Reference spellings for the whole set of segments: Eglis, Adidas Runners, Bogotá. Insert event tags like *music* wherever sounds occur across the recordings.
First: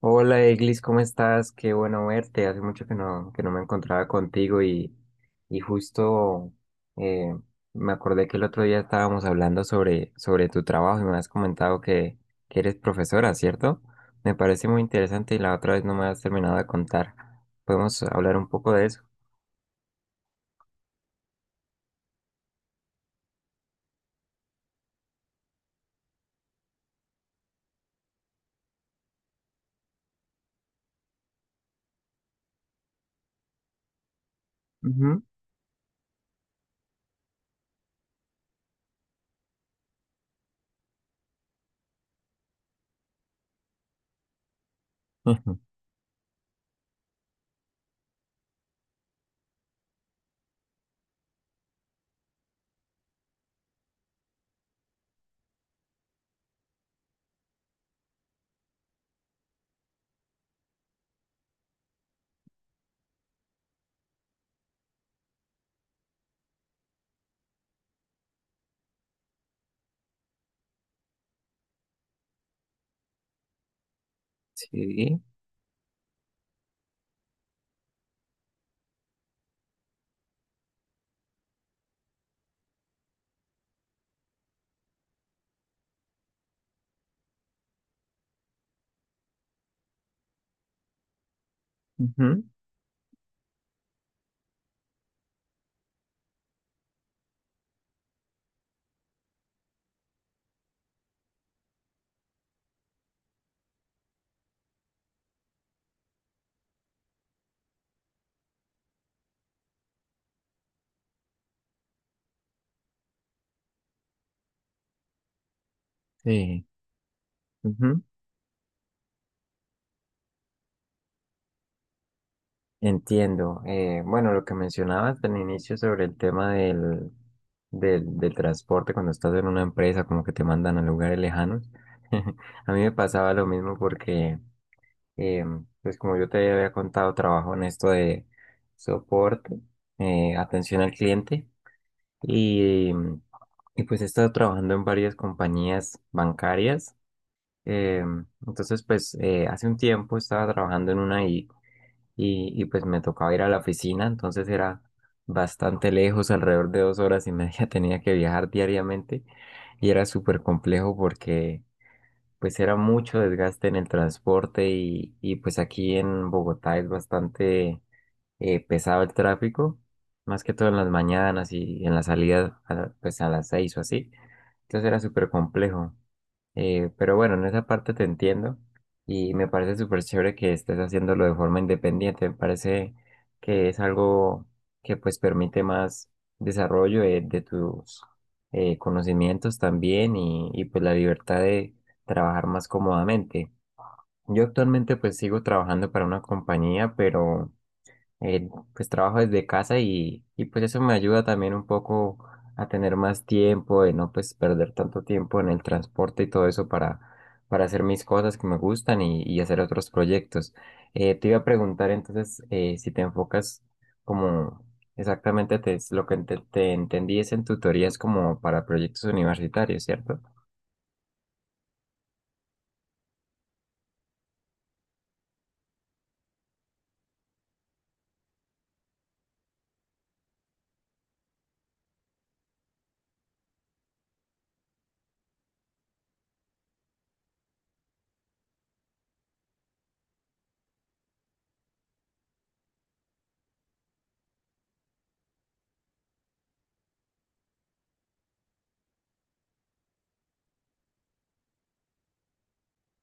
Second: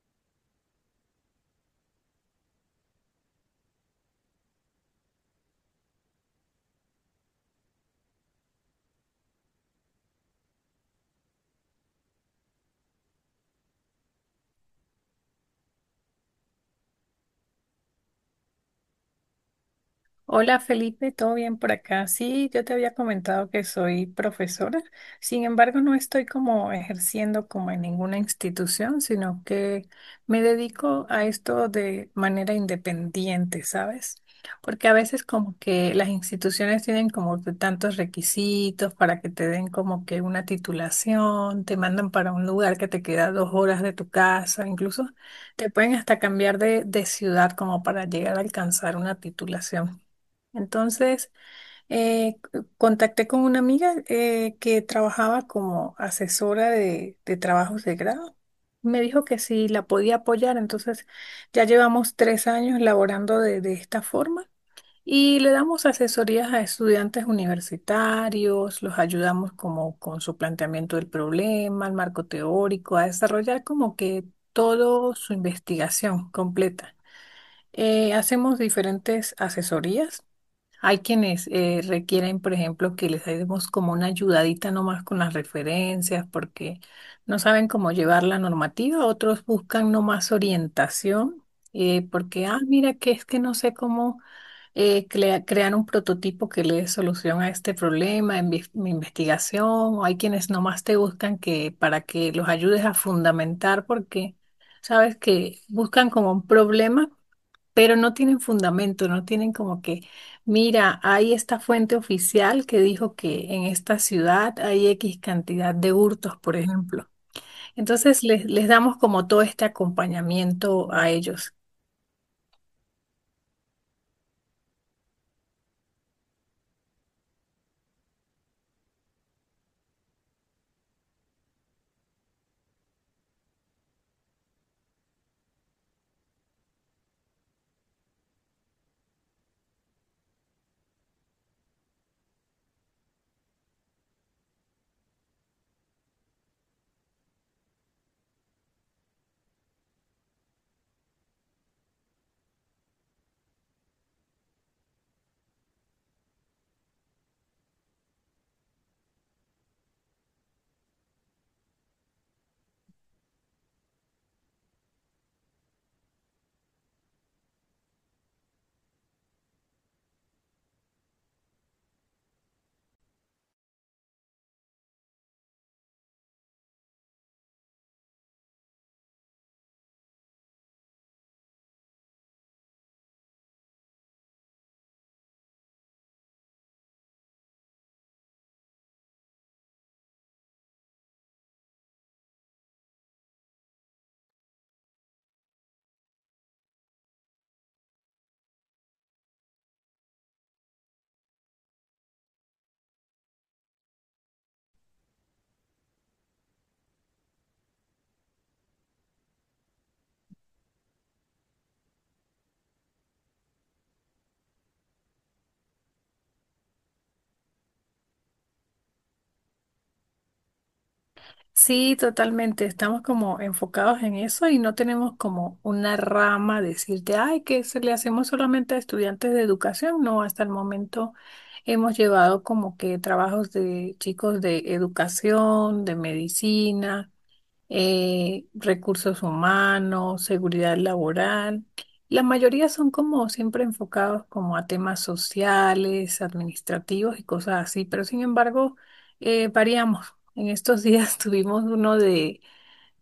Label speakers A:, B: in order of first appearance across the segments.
A: Hola Eglis, ¿cómo estás? Qué bueno verte. Hace mucho que no me encontraba contigo y justo eh, me acordé que el otro día estábamos hablando sobre tu trabajo y me has comentado que eres profesora, ¿cierto? Me parece muy interesante y la otra vez no me has terminado de contar. ¿Podemos hablar un poco de eso?
B: Hola Felipe, ¿todo bien por acá? Sí, yo te había comentado que soy profesora, sin embargo no estoy como ejerciendo como en ninguna institución, sino que me dedico a esto de manera independiente, ¿sabes? Porque a
A: Ujú.
B: veces como que las instituciones tienen como que tantos requisitos para que te den como que una titulación, te mandan para un lugar que te queda 2 horas de tu casa, incluso
A: *laughs* Ujú.
B: te pueden hasta cambiar de ciudad como para llegar a alcanzar una titulación. Entonces, contacté con una amiga que trabajaba como asesora de trabajos de grado. Me dijo que si la podía apoyar, entonces ya llevamos 3 años laborando de esta forma y le damos asesorías a estudiantes universitarios, los ayudamos como con su planteamiento del problema, el marco teórico, a desarrollar como que toda
A: Sí.
B: su investigación completa. Hacemos diferentes asesorías, hay quienes requieren, por ejemplo, que les demos como una ayudadita nomás con las referencias porque no saben cómo llevar la normativa. Otros buscan nomás orientación,
A: Ujú.
B: porque, ah, mira, que es que no sé cómo crear un prototipo que le dé solución a este problema en mi investigación. O hay quienes nomás te buscan que para que los ayudes a fundamentar porque sabes que buscan como un problema, pero no tienen fundamento, no tienen como que, mira, hay esta fuente oficial que dijo que en esta ciudad hay X cantidad de hurtos, por
A: Sí.
B: ejemplo.
A: Ujú.
B: Entonces les damos como todo este acompañamiento a ellos.
A: Entiendo. Bueno, lo que mencionabas al inicio sobre el tema del transporte cuando estás en una empresa, como que te mandan a lugares lejanos. *laughs* A mí me pasaba lo mismo porque, eh, pues como yo te había contado, trabajo en esto de soporte, atención al cliente y, y pues he estado trabajando en varias compañías bancarias. Eh, entonces, pues hace un tiempo estaba trabajando en una y pues me tocaba ir a la oficina, entonces era bastante lejos, alrededor de dos horas y media *laughs* tenía que viajar diariamente y era súper complejo porque pues era mucho desgaste en el transporte y pues aquí en Bogotá es bastante pesado el tráfico, más que todo en las mañanas y en la salida a, pues a las seis o así. Entonces era súper complejo. Pero bueno, en esa parte te entiendo y me parece súper chévere que estés haciéndolo de forma independiente. Me parece que es algo que pues permite más desarrollo de tus conocimientos también y pues la libertad de trabajar más cómodamente. Yo actualmente pues sigo trabajando para una compañía, pero pues trabajo desde casa y pues eso me ayuda también un poco a tener más tiempo, de no pues perder tanto tiempo en el transporte y todo eso para hacer mis cosas que me gustan y hacer otros proyectos. Te iba a preguntar entonces si te enfocas como exactamente lo que te entendí es en tutorías como para proyectos universitarios, ¿cierto?
B: Sí, totalmente, estamos como enfocados en eso y no tenemos como una rama decirte, ay, que se le hacemos solamente a estudiantes de educación. No, hasta el momento hemos llevado como que trabajos de chicos de educación, de medicina, recursos humanos, seguridad laboral. La mayoría son como siempre enfocados como a temas sociales, administrativos y cosas así, pero sin embargo, variamos. En estos días *laughs* tuvimos uno de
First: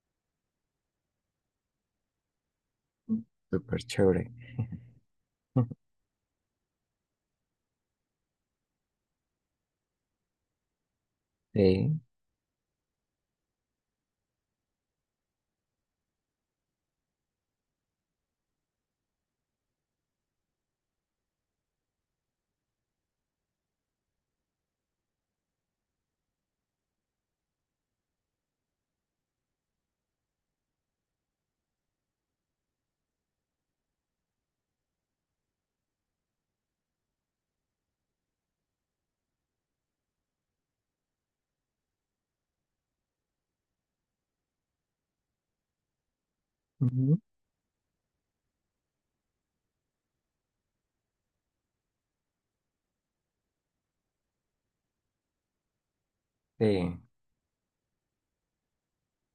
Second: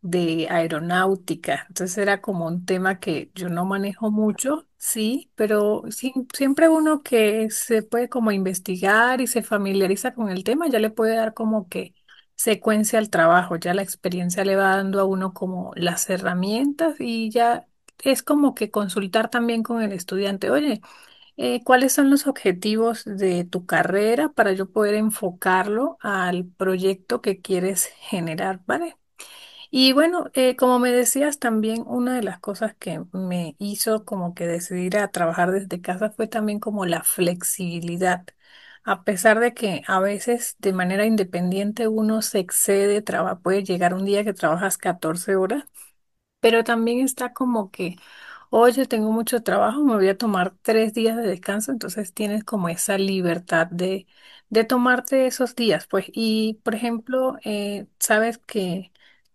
B: aeronáutica. Entonces era como un tema que yo no
A: Súper
B: manejo
A: chévere.
B: mucho, sí, pero siempre uno que se puede como investigar y se familiariza con el tema, ya le puede dar como que
A: Sí.
B: secuencia al trabajo, ya la experiencia le va dando a uno como las herramientas y ya es como que consultar también con el estudiante, oye, ¿cuáles son los objetivos de tu carrera para yo poder enfocarlo al proyecto que quieres generar, ¿vale? Y bueno, como me decías, también una de las cosas que me hizo como que decidir a trabajar desde casa fue también como la flexibilidad. A pesar de que a veces de manera independiente uno se excede, puede llegar un día que trabajas 14 horas. Pero
A: *laughs*
B: también
A: Ujú.
B: está como que, oye, tengo mucho trabajo, me voy a tomar 3 días de descanso, entonces tienes como esa libertad de tomarte esos días, pues. Y, por
A: Sí.
B: ejemplo, sabes que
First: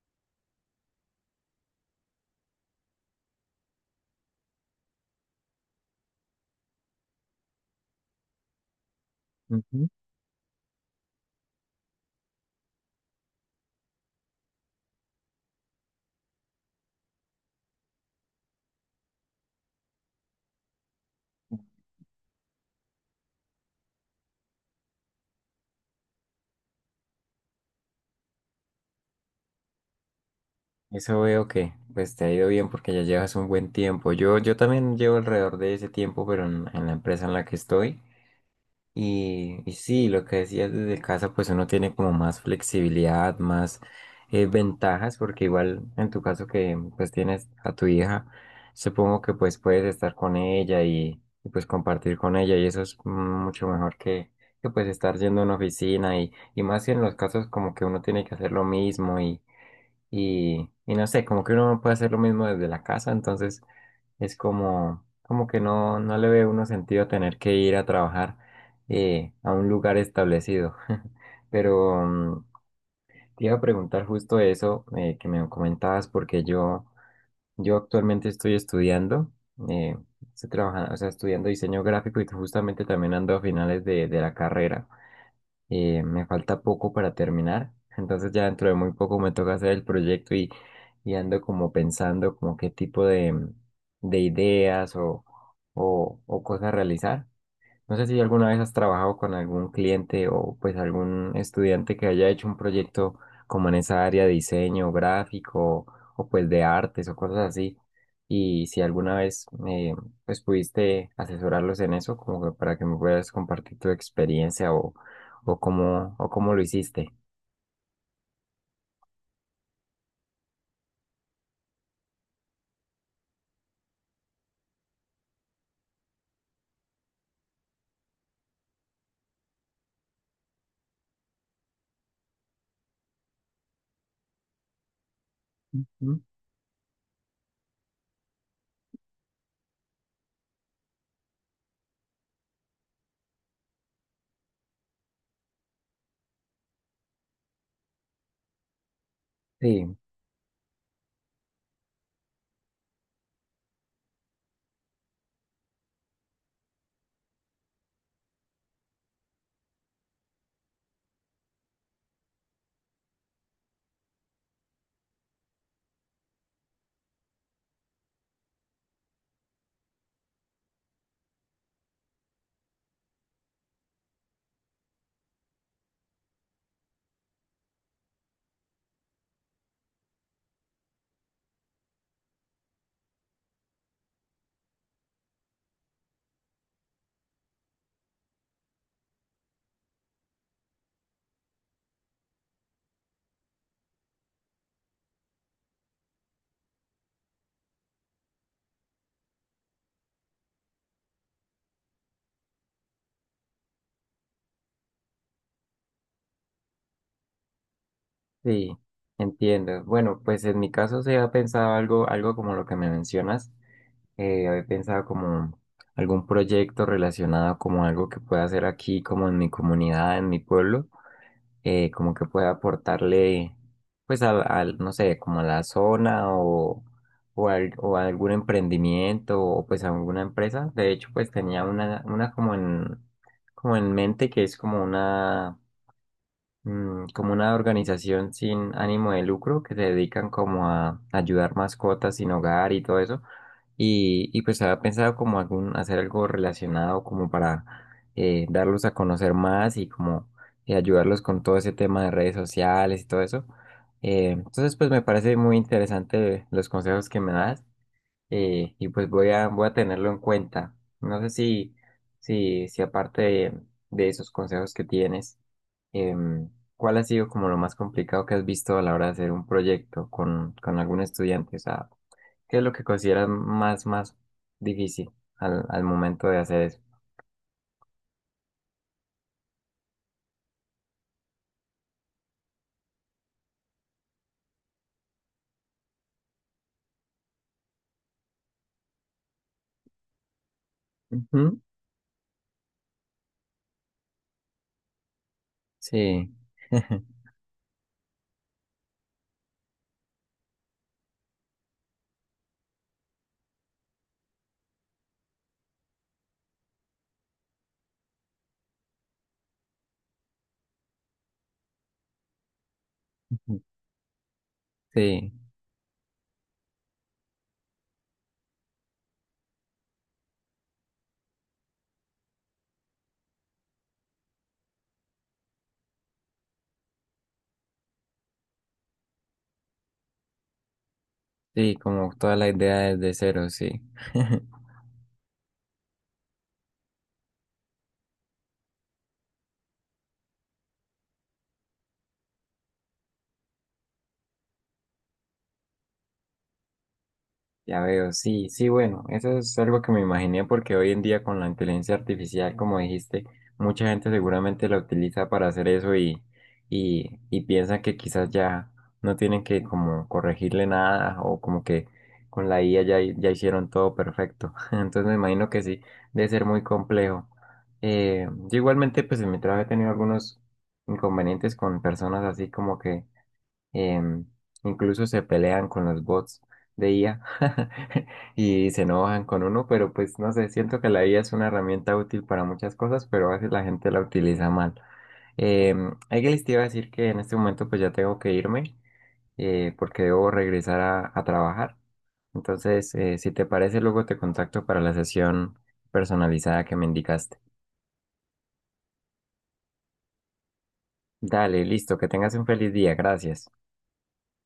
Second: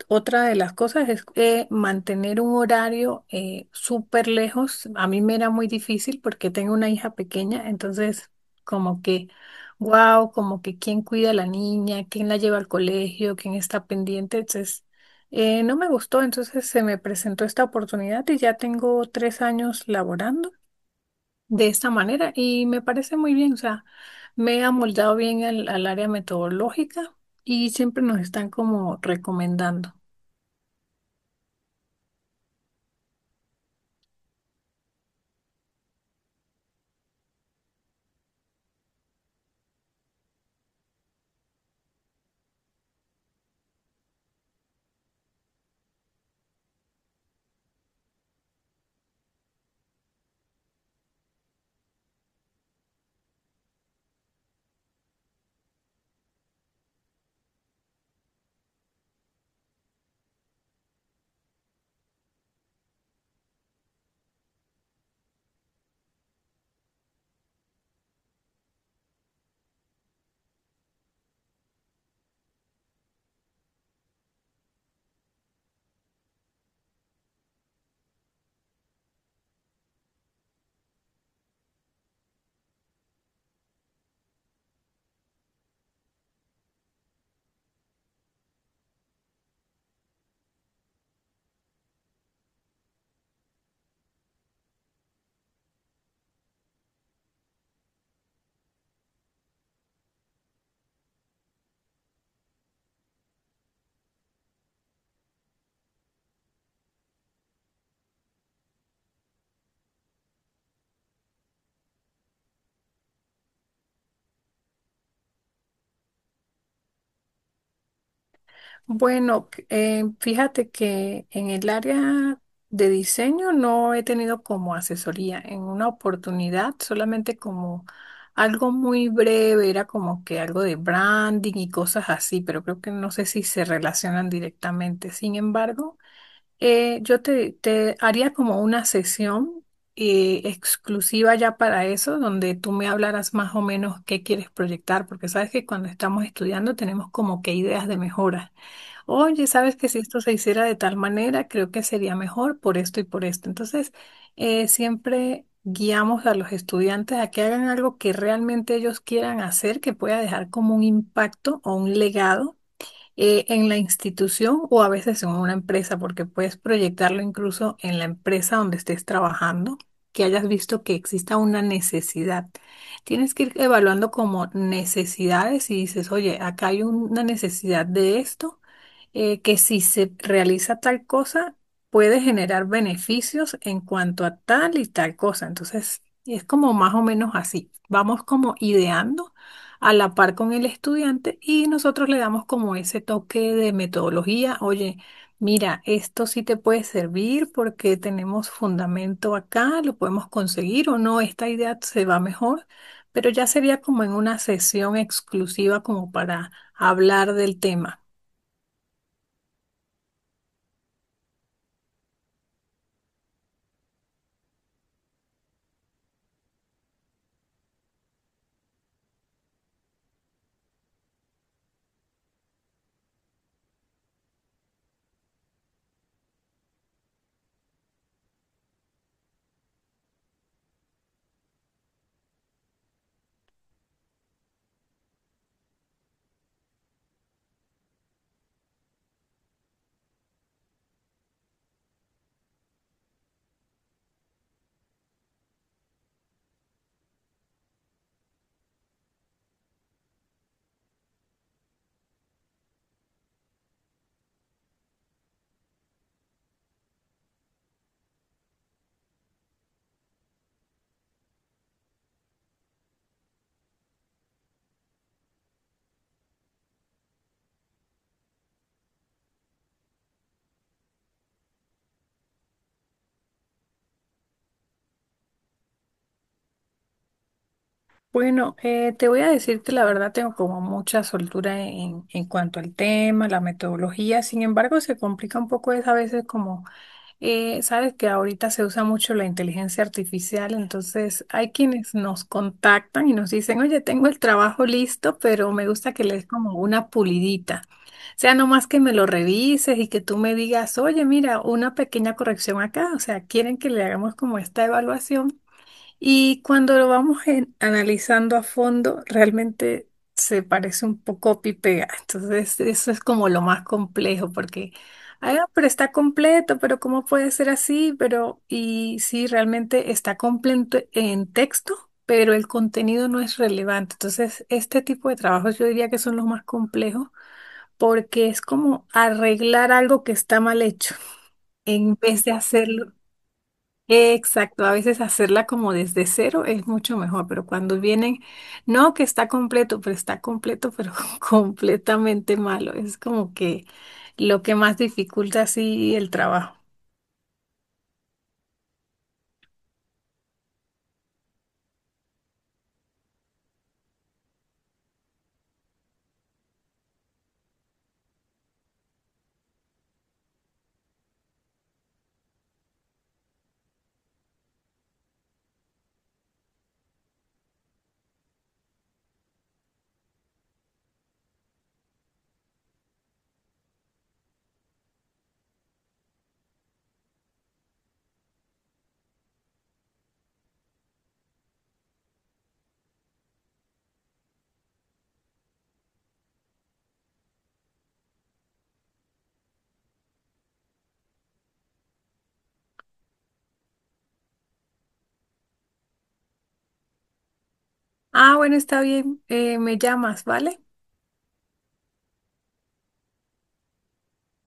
B: otra de las cosas es mantener un horario súper lejos. A mí me era muy difícil porque tengo una hija pequeña, entonces como que,
A: Ujú.
B: wow, como que quién cuida a la niña, quién la lleva al colegio, quién está pendiente, entonces no me gustó, entonces se me presentó esta oportunidad y ya tengo 3 años laborando de esta manera y me parece muy bien, o sea, me he amoldado bien al área metodológica y siempre nos están como recomendando.
A: Eso veo que pues te ha ido bien porque ya llevas un buen tiempo. Yo también llevo alrededor de ese tiempo, pero en la empresa en la que estoy. Y sí, lo que decías desde casa, pues uno tiene como más flexibilidad, más ventajas, porque igual en tu caso que pues tienes a tu hija, supongo que pues puedes estar con ella pues compartir con ella y eso es mucho mejor que pues estar yendo a una oficina y más si en los casos como que uno tiene que hacer lo mismo y no sé, como que uno puede hacer lo mismo desde la casa, entonces es como, como que no le ve uno sentido tener que ir a trabajar a un lugar establecido. *laughs* Pero te iba a preguntar justo eso que me comentabas, porque yo actualmente estoy estudiando, eh, estoy trabajando, o sea, estudiando diseño gráfico y justamente también ando a finales de la carrera me falta poco para terminar, entonces ya dentro de muy poco me toca hacer el proyecto y ando como pensando como qué tipo de ideas o cosas realizar. No sé si alguna vez has trabajado con algún cliente o pues algún estudiante que haya hecho un proyecto como en esa área de diseño gráfico o pues de artes o cosas así. Y si alguna vez pues pudiste asesorarlos en eso, como que para que me puedas compartir tu experiencia o cómo lo hiciste.
B: Bueno, fíjate que en el área de diseño no he tenido como asesoría en una oportunidad, solamente como algo muy breve, era como que algo de branding y cosas así, pero creo que no sé si se relacionan directamente. Sin embargo,
A: ¿Mm?
B: te haría como una sesión exclusiva ya para eso, donde tú me hablaras más o menos qué quieres proyectar, porque sabes que cuando estamos estudiando tenemos como que ideas de mejora. Oye, sabes que
A: Sí,
B: si esto se hiciera de tal manera, creo que sería mejor por esto y por esto. Entonces, siempre guiamos a los estudiantes a que hagan algo que realmente ellos quieran hacer, que pueda dejar como un impacto o un legado, en la institución o a veces en una empresa, porque puedes proyectarlo incluso en la empresa donde estés trabajando, que hayas visto que exista una necesidad. Tienes que ir evaluando como necesidades y dices, oye, acá hay una necesidad de esto, que si se realiza tal cosa, puede generar beneficios en cuanto a tal y tal cosa. Entonces, es como más o menos así. Vamos como ideando a la par con el estudiante y nosotros le damos como ese toque de metodología. Oye, mira, esto sí te puede servir porque tenemos fundamento acá, lo podemos conseguir o no, esta idea se va mejor, pero ya sería como en una sesión exclusiva como para hablar del tema.
A: sí, entiendo. Bueno, pues en mi caso se ha pensado algo, algo como lo que me mencionas. Había pensado como algún proyecto relacionado como algo que pueda hacer aquí, como en mi comunidad, en mi pueblo, como que pueda aportarle, pues, al, no sé, como a la zona o, o a algún emprendimiento o pues a alguna empresa. De hecho, pues tenía una como como en mente que es como una como una organización sin ánimo de lucro que se dedican como a ayudar mascotas sin hogar y todo eso. Y pues había pensado como algún, hacer algo relacionado como para darlos a conocer más y como ayudarlos con todo ese tema de redes sociales y todo eso. Entonces pues me parece muy interesante los consejos que me das y pues voy a tenerlo en cuenta. No sé si aparte de esos consejos que tienes, em, ¿cuál ha sido como lo más complicado que has visto a la hora de hacer un proyecto con algún estudiante? O sea, ¿qué es lo que consideras más difícil al momento de hacer eso?
B: Bueno, te voy a decir que la verdad tengo como mucha soltura en cuanto al tema, la metodología, sin embargo se complica un poco es a veces como. Sabes que ahorita se usa mucho la inteligencia artificial, entonces hay
A: Ujú.
B: quienes nos contactan y nos dicen, oye, tengo el trabajo listo, pero me gusta que le des
A: Sí.
B: como una
A: *laughs*
B: pulidita. O sea, no más que me lo revises y que tú me digas, oye, mira, una pequeña corrección acá. O sea, quieren que le hagamos como esta evaluación y cuando lo vamos analizando a fondo, realmente se parece un poco copy y pega. Entonces, eso es como lo más complejo, porque,
A: sí,
B: ah, pero está completo, pero ¿cómo puede ser así? Pero, y sí, realmente está completo en texto, pero el contenido no es relevante. Entonces, este tipo de trabajos yo diría que son los más complejos, porque es como arreglar algo que está mal hecho
A: sí,
B: en
A: Como
B: vez de
A: toda la idea
B: hacerlo.
A: desde cero, sí. *laughs*
B: Exacto, a veces hacerla como desde cero es mucho mejor, pero cuando vienen, no que está completo, pero *laughs* completamente malo. Es como que lo que más dificulta así el trabajo.
A: Ya veo, sí, sí, bueno, eso es algo que me imaginé porque hoy en día con la inteligencia artificial, como dijiste, mucha gente seguramente la utiliza para hacer eso y piensa que quizás ya no tienen que como corregirle nada o como que con la IA ya, ya hicieron todo perfecto. *laughs* Entonces me imagino que sí, debe ser muy complejo. Yo igualmente pues en mi trabajo he tenido algunos inconvenientes con personas así como que em, incluso se pelean con los bots de IA *laughs* y se enojan con uno, pero pues no sé, siento que la IA es una herramienta útil para muchas cosas, pero a veces la gente la utiliza mal. Em, Eglis, te iba a decir que en este momento pues ya tengo que irme porque debo regresar a trabajar. Entonces, si te parece, luego te contacto para la sesión personalizada que me indicaste.
B: Ah, bueno, está bien, me llamas, ¿vale?
A: Dale, listo, que tengas un feliz día, gracias.